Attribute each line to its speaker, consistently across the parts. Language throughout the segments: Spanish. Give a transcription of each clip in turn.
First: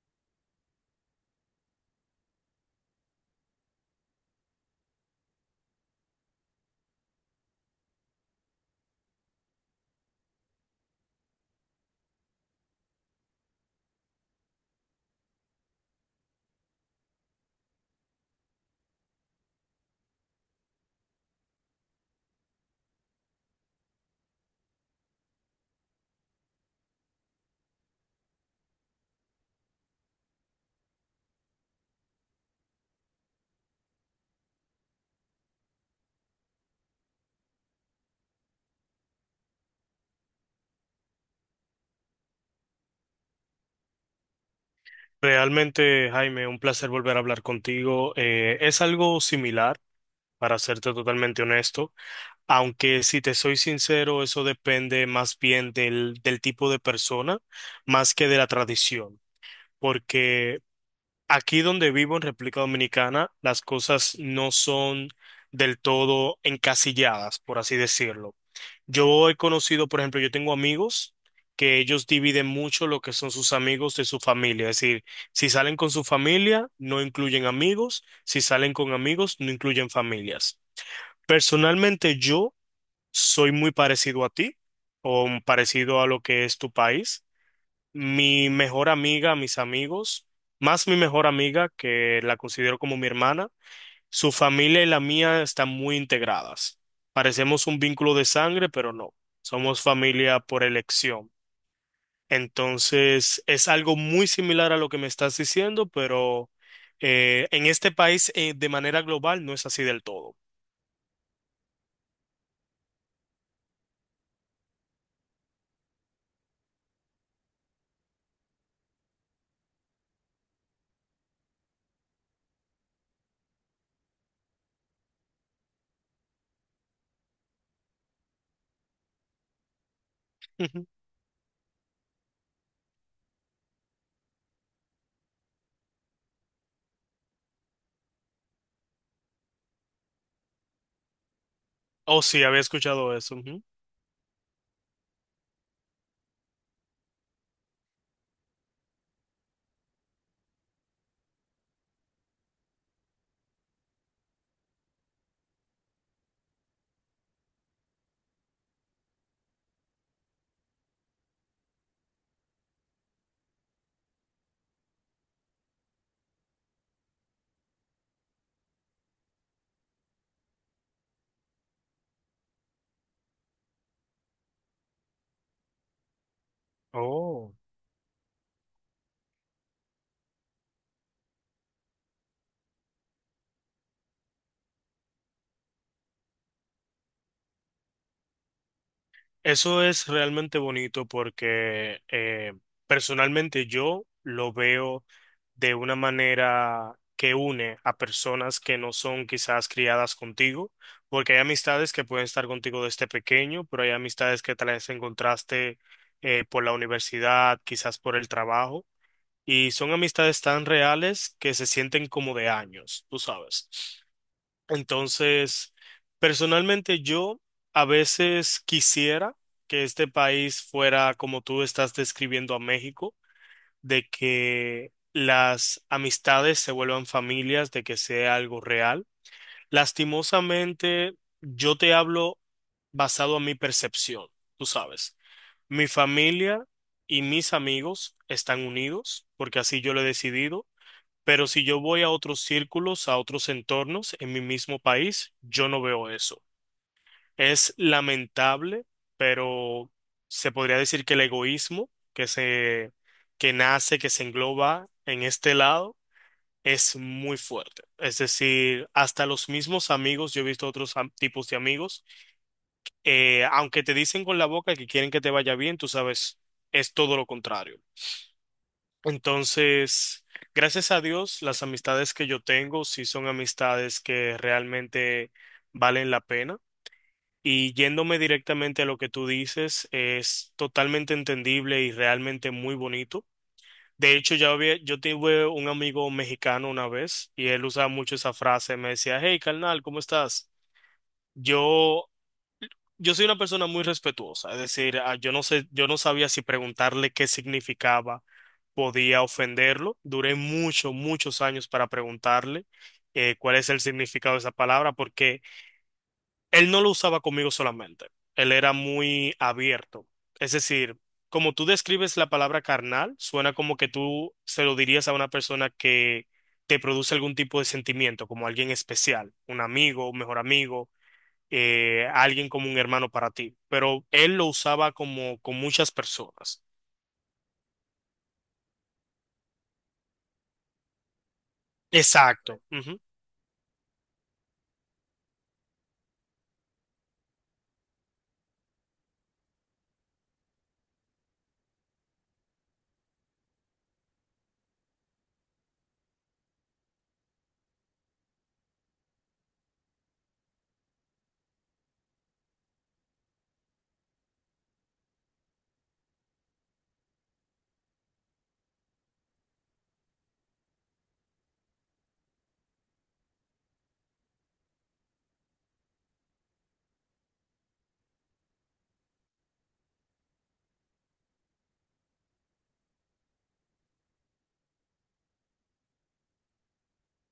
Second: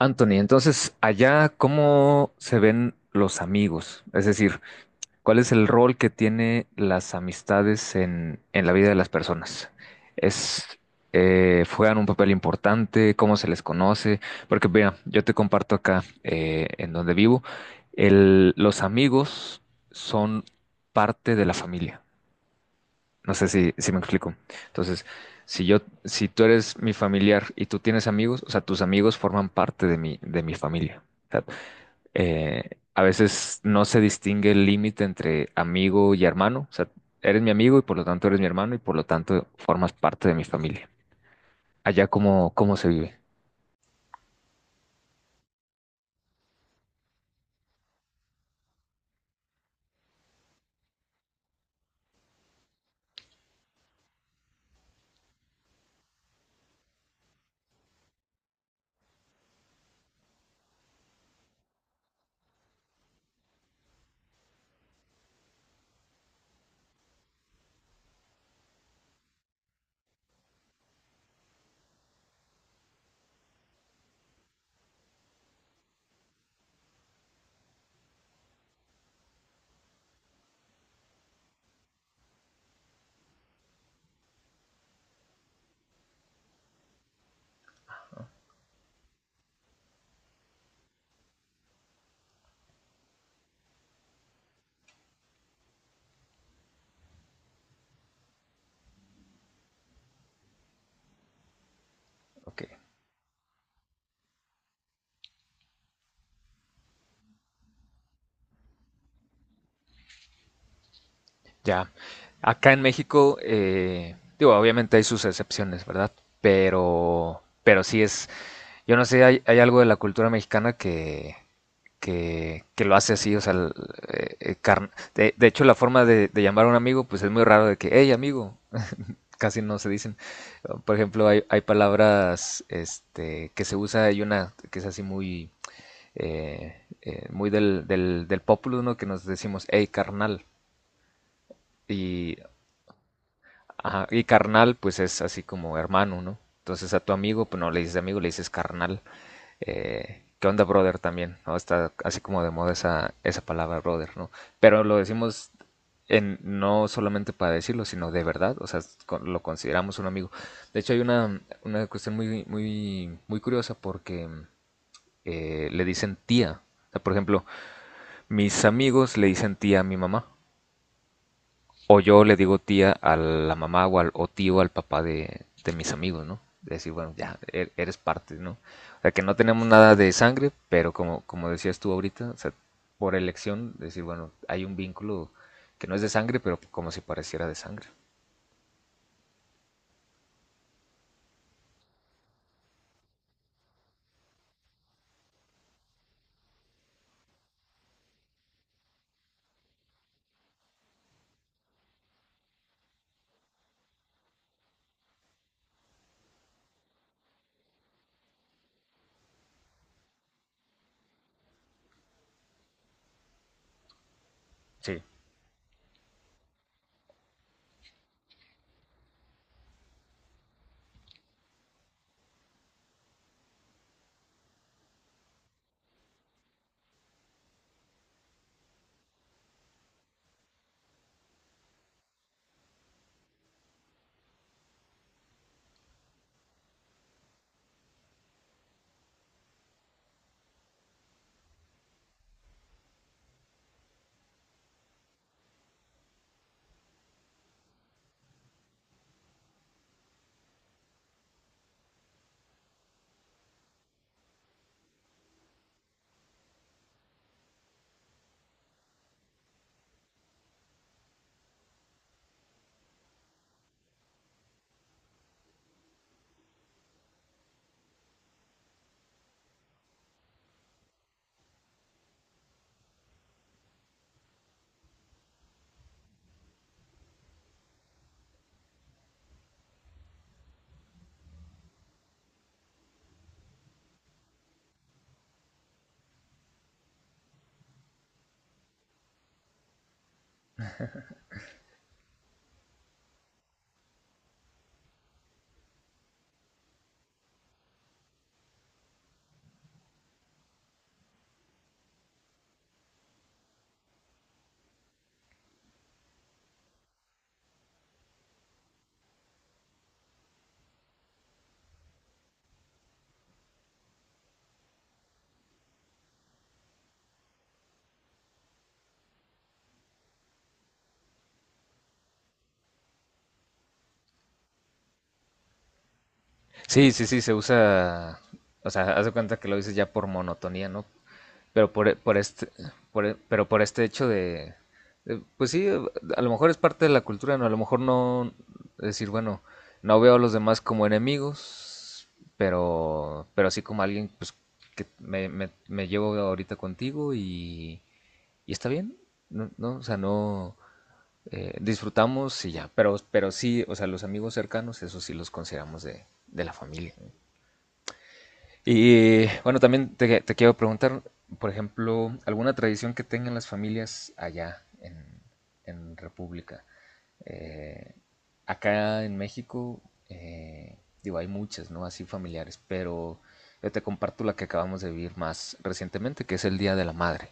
Speaker 1: Anthony, entonces, allá, ¿cómo se ven los amigos? Es decir, ¿cuál es el rol que tiene las amistades en la vida de las personas? ¿Es, juegan un papel importante? ¿Cómo se les conoce? Porque, mira, yo te comparto acá, en donde vivo, los amigos son parte de la familia. No sé si me explico. Entonces, si yo, si tú eres mi familiar y tú tienes amigos, o sea, tus amigos forman parte de mi familia. O sea, a veces no se distingue el límite entre amigo y hermano. O sea, eres mi amigo y por lo tanto eres mi hermano y por lo tanto formas parte de mi familia. Allá cómo se vive.
Speaker 2: Realmente, Jaime, un placer volver a hablar contigo. Es algo similar, para serte totalmente honesto, aunque si te soy sincero, eso depende más bien del tipo de persona, más que de la tradición, porque aquí donde vivo en República Dominicana, las cosas no son del todo encasilladas, por así decirlo. Yo he conocido, por ejemplo, yo tengo amigos que ellos dividen mucho lo que son sus amigos de su familia. Es decir, si salen con su familia, no incluyen amigos. Si salen con amigos, no incluyen familias. Personalmente, yo soy muy parecido a ti o parecido a lo que es tu país. Mi mejor amiga, mis amigos, más mi mejor amiga, que la considero como mi hermana, su familia y la mía están muy integradas. Parecemos un vínculo de sangre, pero no, somos familia por elección.
Speaker 1: Ok,
Speaker 2: Entonces, es algo muy similar a lo que me estás diciendo, pero en este país, de manera global, no es así del todo.
Speaker 1: ya. Acá en México, digo, obviamente hay sus excepciones, ¿verdad? Pero sí es, yo no sé, hay algo de la cultura mexicana que lo hace así, o sea, de hecho la forma de llamar a un amigo, pues es muy raro de que, hey amigo, casi no se dicen.
Speaker 2: Ujú.
Speaker 1: Por ejemplo, hay palabras este, que se usa, hay una que es así muy, muy del pópulo, ¿no? Que nos decimos, hey carnal,
Speaker 2: Oh,
Speaker 1: y,
Speaker 2: sí, había escuchado eso. Ujú.
Speaker 1: ajá, y carnal pues es así como hermano, ¿no? Entonces a tu amigo, pues no le dices amigo, le dices carnal. ¿Qué onda, brother? También, ¿no? Está así como de moda esa, palabra, brother, ¿no? Pero lo decimos no solamente para decirlo, sino de verdad, o sea, lo consideramos un amigo. De hecho, hay una cuestión muy, muy, muy curiosa porque le dicen tía. O sea, por ejemplo, mis amigos le dicen tía a mi mamá. O yo le digo tía a la mamá o tío al papá de mis amigos, ¿no? De decir, bueno, ya,
Speaker 2: Oh.
Speaker 1: eres parte, ¿no? O sea, que no tenemos nada de sangre, pero como decías tú ahorita, o sea, por elección, decir, bueno, hay un vínculo que no es de sangre, pero como si pareciera de sangre.
Speaker 2: Eso es realmente bonito porque personalmente yo lo veo de una manera que une a personas que no son quizás criadas contigo, porque hay amistades que pueden estar contigo desde pequeño, pero hay amistades que tal vez encontraste por la universidad, quizás por el trabajo, y son amistades tan reales que se sienten como de años, tú sabes.
Speaker 1: Sí.
Speaker 2: Entonces, personalmente yo a veces quisiera que este país fuera como tú estás describiendo a México, de que las amistades se vuelvan familias, de que sea algo real. Lastimosamente, yo te hablo basado a mi percepción, tú sabes. Mi familia y mis amigos están unidos, porque así yo lo he decidido. Pero si yo voy a otros círculos, a otros entornos en mi mismo país, yo no veo eso. Es lamentable, pero se podría decir que el egoísmo que nace, que se engloba en este lado, es muy fuerte. Es decir, hasta los mismos amigos, yo he visto otros tipos de amigos, aunque te dicen con la boca que quieren que te vaya bien, tú sabes, es todo lo contrario. Entonces, gracias a Dios, las amistades que yo tengo sí son amistades que realmente valen la pena. Y yéndome directamente a lo que tú dices, es totalmente entendible y realmente muy bonito. De hecho, ya había, yo tuve un amigo mexicano una vez y él usaba mucho esa frase, me decía, hey, carnal, ¿cómo estás? Yo yo soy una persona muy respetuosa, es decir, ah, yo no sé, yo no sabía si preguntarle qué significaba, podía ofenderlo. Duré muchos, muchos años para preguntarle cuál es el significado de esa palabra, porque él no lo usaba conmigo solamente, él era muy abierto. Es decir, como tú describes la palabra carnal, suena como que tú se lo dirías a una persona que te produce algún tipo de sentimiento, como alguien especial, un amigo, un mejor amigo, a alguien como un hermano para ti, pero él lo usaba como con muchas personas.
Speaker 1: Sí, sí, sí, se usa, o sea, haz de cuenta que lo dices ya por monotonía, ¿no? Pero por este,
Speaker 2: Exacto. Ujú.
Speaker 1: por e- pero por este hecho pues sí, a lo mejor es parte de la cultura, ¿no? A lo mejor no decir, bueno, no veo a los demás como enemigos, pero sí como alguien, pues, que me llevo ahorita contigo, y está bien, ¿no? No, o sea, no, disfrutamos y ya, pero sí, o sea, los amigos cercanos, eso sí los consideramos de la familia, ¿no? Y bueno, también te quiero preguntar, por ejemplo, alguna tradición que tengan las familias allá en República. Eh, Acá en México, eh, digo, hay muchas, ¿no? Así familiares, pero yo te comparto la que acabamos de vivir más recientemente, que es el Día de la Madre.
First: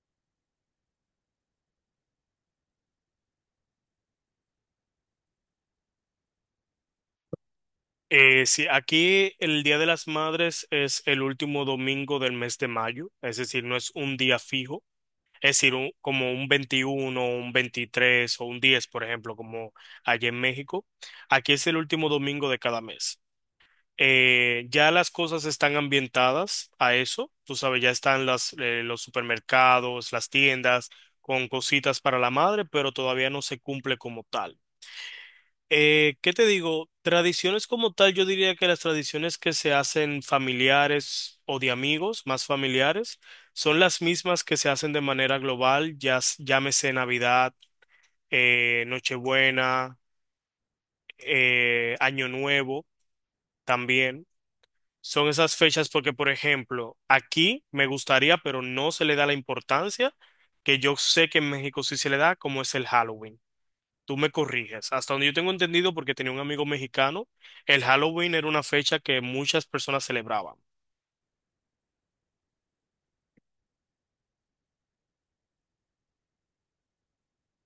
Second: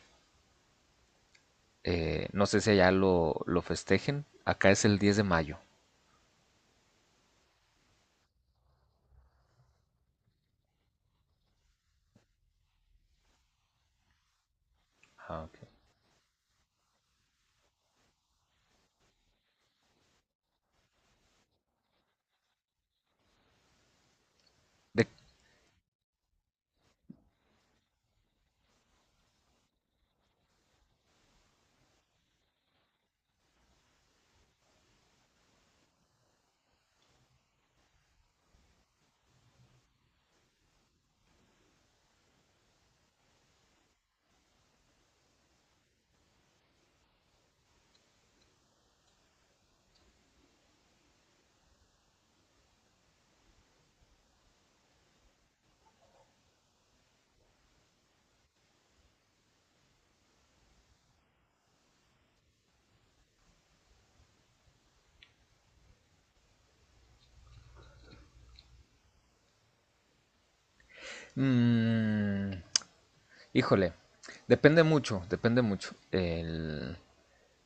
Speaker 1: No sé si allá lo festejen, acá es el 10 de mayo.
Speaker 2: Sí, aquí el Día de las Madres es el último domingo del mes de mayo, es decir, no es un día fijo,
Speaker 1: Ah,
Speaker 2: es
Speaker 1: ok.
Speaker 2: decir, como un 21, un 23 o un 10, por ejemplo, como allá en México. Aquí es el último domingo de cada mes. Ya
Speaker 1: De-
Speaker 2: las cosas están ambientadas a eso, tú sabes, ya están las, los supermercados, las tiendas con cositas para la madre, pero todavía no se cumple como tal. ¿Qué te digo? Tradiciones como tal, yo diría que las tradiciones que se hacen familiares o de amigos, más familiares, son las mismas que se hacen de manera global, ya llámese Navidad, Nochebuena, Año Nuevo también. Son esas fechas porque, por ejemplo, aquí me gustaría, pero no se le da la importancia que yo sé que en México sí se le da, como es el Halloween. Tú me corriges. Hasta donde yo tengo entendido, porque tenía un amigo mexicano, el Halloween era una fecha que muchas personas celebraban.
Speaker 1: mm, híjole, depende mucho, depende mucho.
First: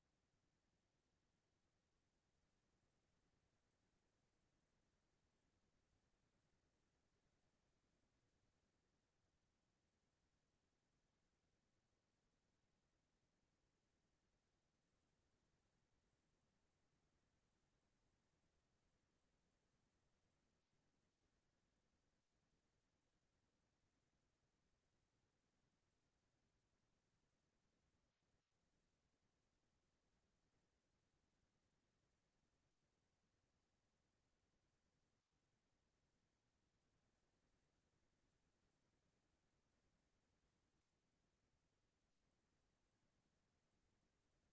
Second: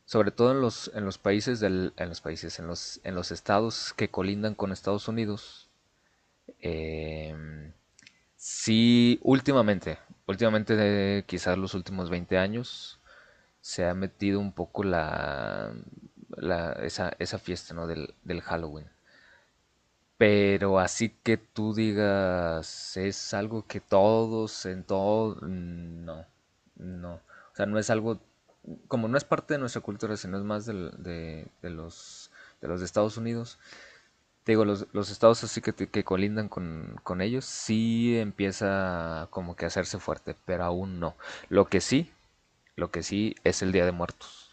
Speaker 1: Sobre todo en en los países, en los estados que colindan con Estados Unidos, eh, sí, últimamente de quizás los últimos 20 años, se ha metido un poco la, la esa fiesta, ¿no? del Halloween. Pero así que tú digas, es algo que todos en todo... No, no. O sea, no es algo, como no es parte de nuestra cultura, sino es más de los de Estados Unidos. Te digo, los estados así que colindan con ellos, sí empieza como que a hacerse fuerte, pero aún no. Lo que sí, lo que sí es el Día de Muertos.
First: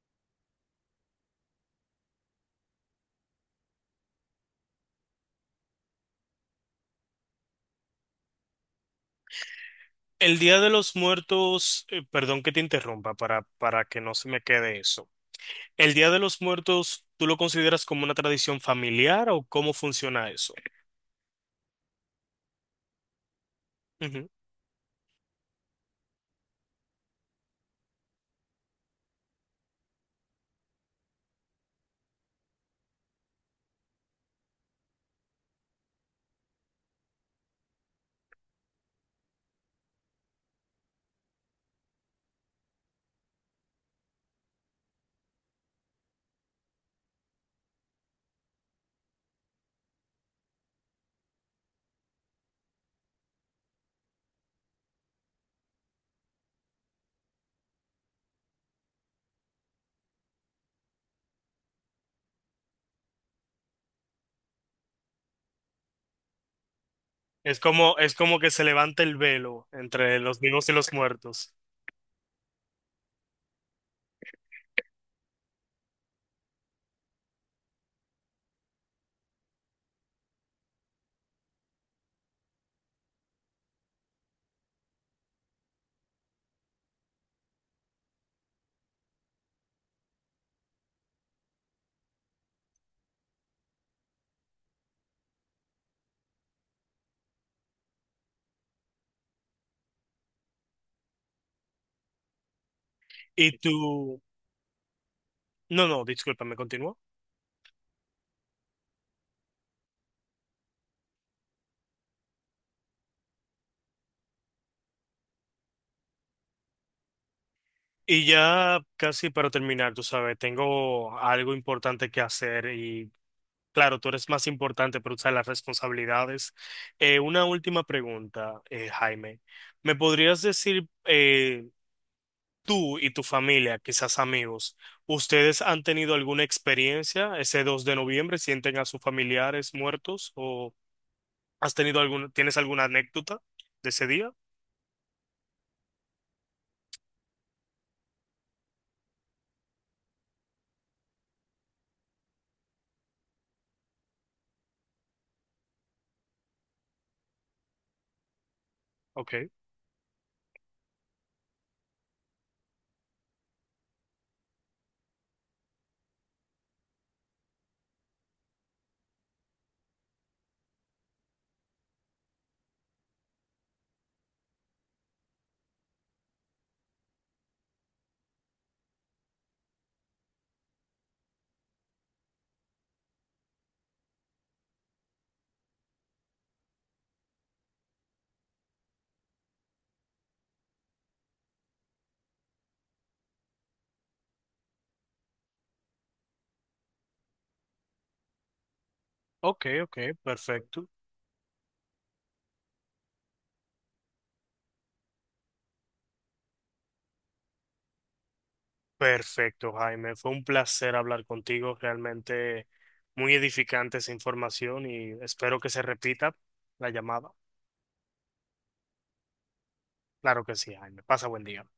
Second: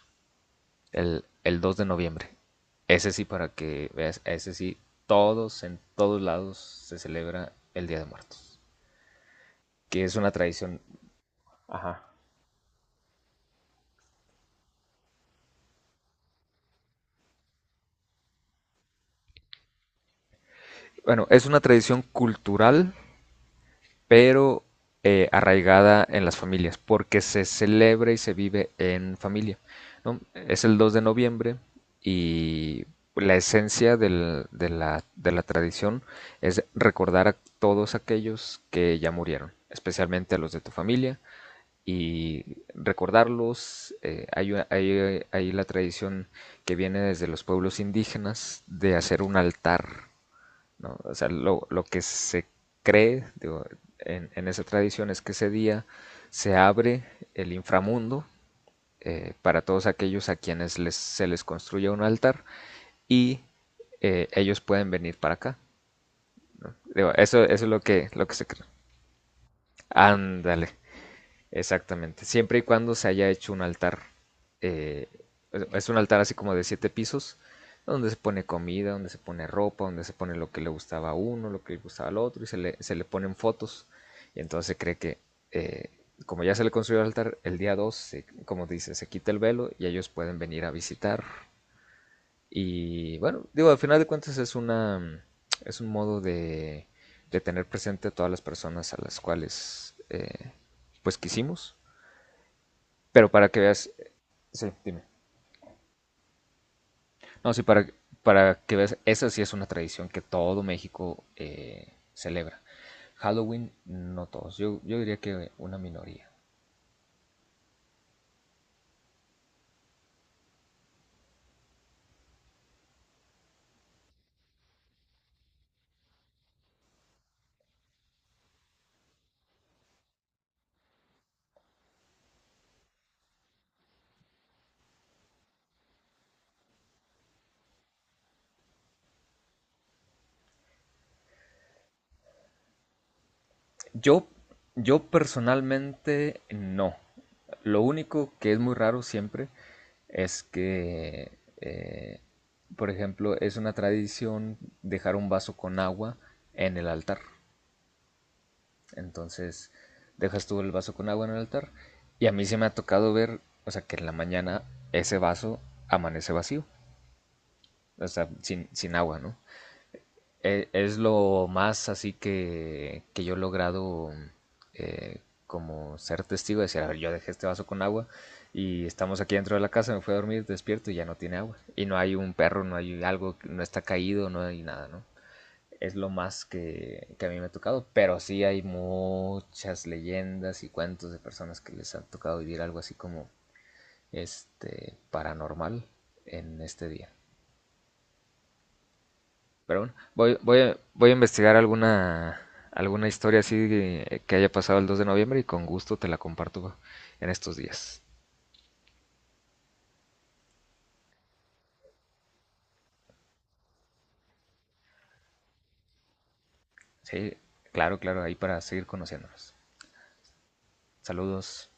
Speaker 1: El 2 de noviembre. Ese sí, para que veas, ese sí, en todos lados se celebra el Día de Muertos. Que es una
Speaker 2: El Día de
Speaker 1: tradición.
Speaker 2: los Muertos,
Speaker 1: Ajá.
Speaker 2: perdón que te interrumpa para que no se me quede eso. ¿El Día de los Muertos, tú lo consideras como una tradición familiar o cómo funciona eso?
Speaker 1: Bueno, es una tradición cultural,
Speaker 2: Ujú.
Speaker 1: pero arraigada en las familias, porque se celebra y se vive en familia, ¿no? Es el 2 de noviembre, y la esencia de la tradición es recordar a todos aquellos que ya murieron, especialmente a los de tu familia, y recordarlos. Hay la tradición que viene desde los pueblos indígenas de hacer un altar, ¿no? O sea, lo que se cree, digo, en esa tradición, es que ese día se abre el inframundo para todos aquellos a quienes se les construye un altar, y ellos pueden venir para acá. Digo, eso es lo que,
Speaker 2: Es
Speaker 1: lo que
Speaker 2: como
Speaker 1: se
Speaker 2: que se
Speaker 1: cree.
Speaker 2: levanta el velo entre los
Speaker 1: Ándale,
Speaker 2: vivos y los muertos.
Speaker 1: exactamente. Siempre y cuando se haya hecho un altar. eh, es un altar así como de siete pisos, donde se pone comida, donde se pone ropa, donde se pone lo que le gustaba a uno, lo que le gustaba al otro, y se le ponen fotos. Y entonces se cree que, eh, como ya se le construyó el altar, el día 2, como dice, se quita el velo y ellos pueden venir a visitar. Y bueno, digo, al final de cuentas es un modo de tener presente a todas las personas a las cuales, pues quisimos. Pero para
Speaker 2: Y
Speaker 1: que veas...
Speaker 2: tú,
Speaker 1: Sí, dime.
Speaker 2: no, no, discúlpame, continúa.
Speaker 1: No, sí, para que veas, esa sí es una tradición que todo México celebra. Halloween, no todos. Yo diría que una minoría.
Speaker 2: Y ya casi para terminar, tú sabes, tengo algo importante que hacer y claro, tú eres más importante para usar las responsabilidades. Una última pregunta, Jaime. ¿Me podrías decir, tú y tu familia, quizás amigos, ustedes han tenido alguna experiencia ese 2 de noviembre? ¿Sienten a sus familiares muertos? ¿O has tenido alguna, tienes alguna anécdota de ese
Speaker 1: Yo,
Speaker 2: día?
Speaker 1: yo personalmente no. Lo único que es muy raro siempre es que, eh, por ejemplo, es una tradición dejar un vaso con agua en el altar.
Speaker 2: Ok,
Speaker 1: Entonces dejas tú el vaso con agua en el altar. Y a mí se me ha tocado ver, o sea, que en la mañana ese vaso amanece vacío, o sea, sin agua, ¿no? Es lo más así que yo he logrado, eh, como ser testigo, de decir, a ver, yo dejé este vaso con agua y estamos aquí dentro de la casa, me fui a dormir, despierto y ya no tiene agua. Y no hay un perro, no hay algo, no está caído, no hay nada, ¿no? Es lo más que a mí me ha tocado, pero sí hay muchas leyendas y cuentos de personas que les han tocado vivir algo así como este paranormal en este día.
Speaker 2: ok,
Speaker 1: Pero bueno,
Speaker 2: ok,
Speaker 1: voy, voy, a,
Speaker 2: perfecto.
Speaker 1: voy a investigar alguna, alguna historia así que haya pasado el 2 de noviembre, y con gusto te la comparto en estos días.
Speaker 2: Perfecto, Jaime. Fue un placer hablar contigo. Realmente muy edificante esa información y espero que se repita la llamada.
Speaker 1: Sí, claro, claro, ahí para seguir conociéndonos.
Speaker 2: Claro que sí, Jaime. Pasa buen día.
Speaker 1: Saludos.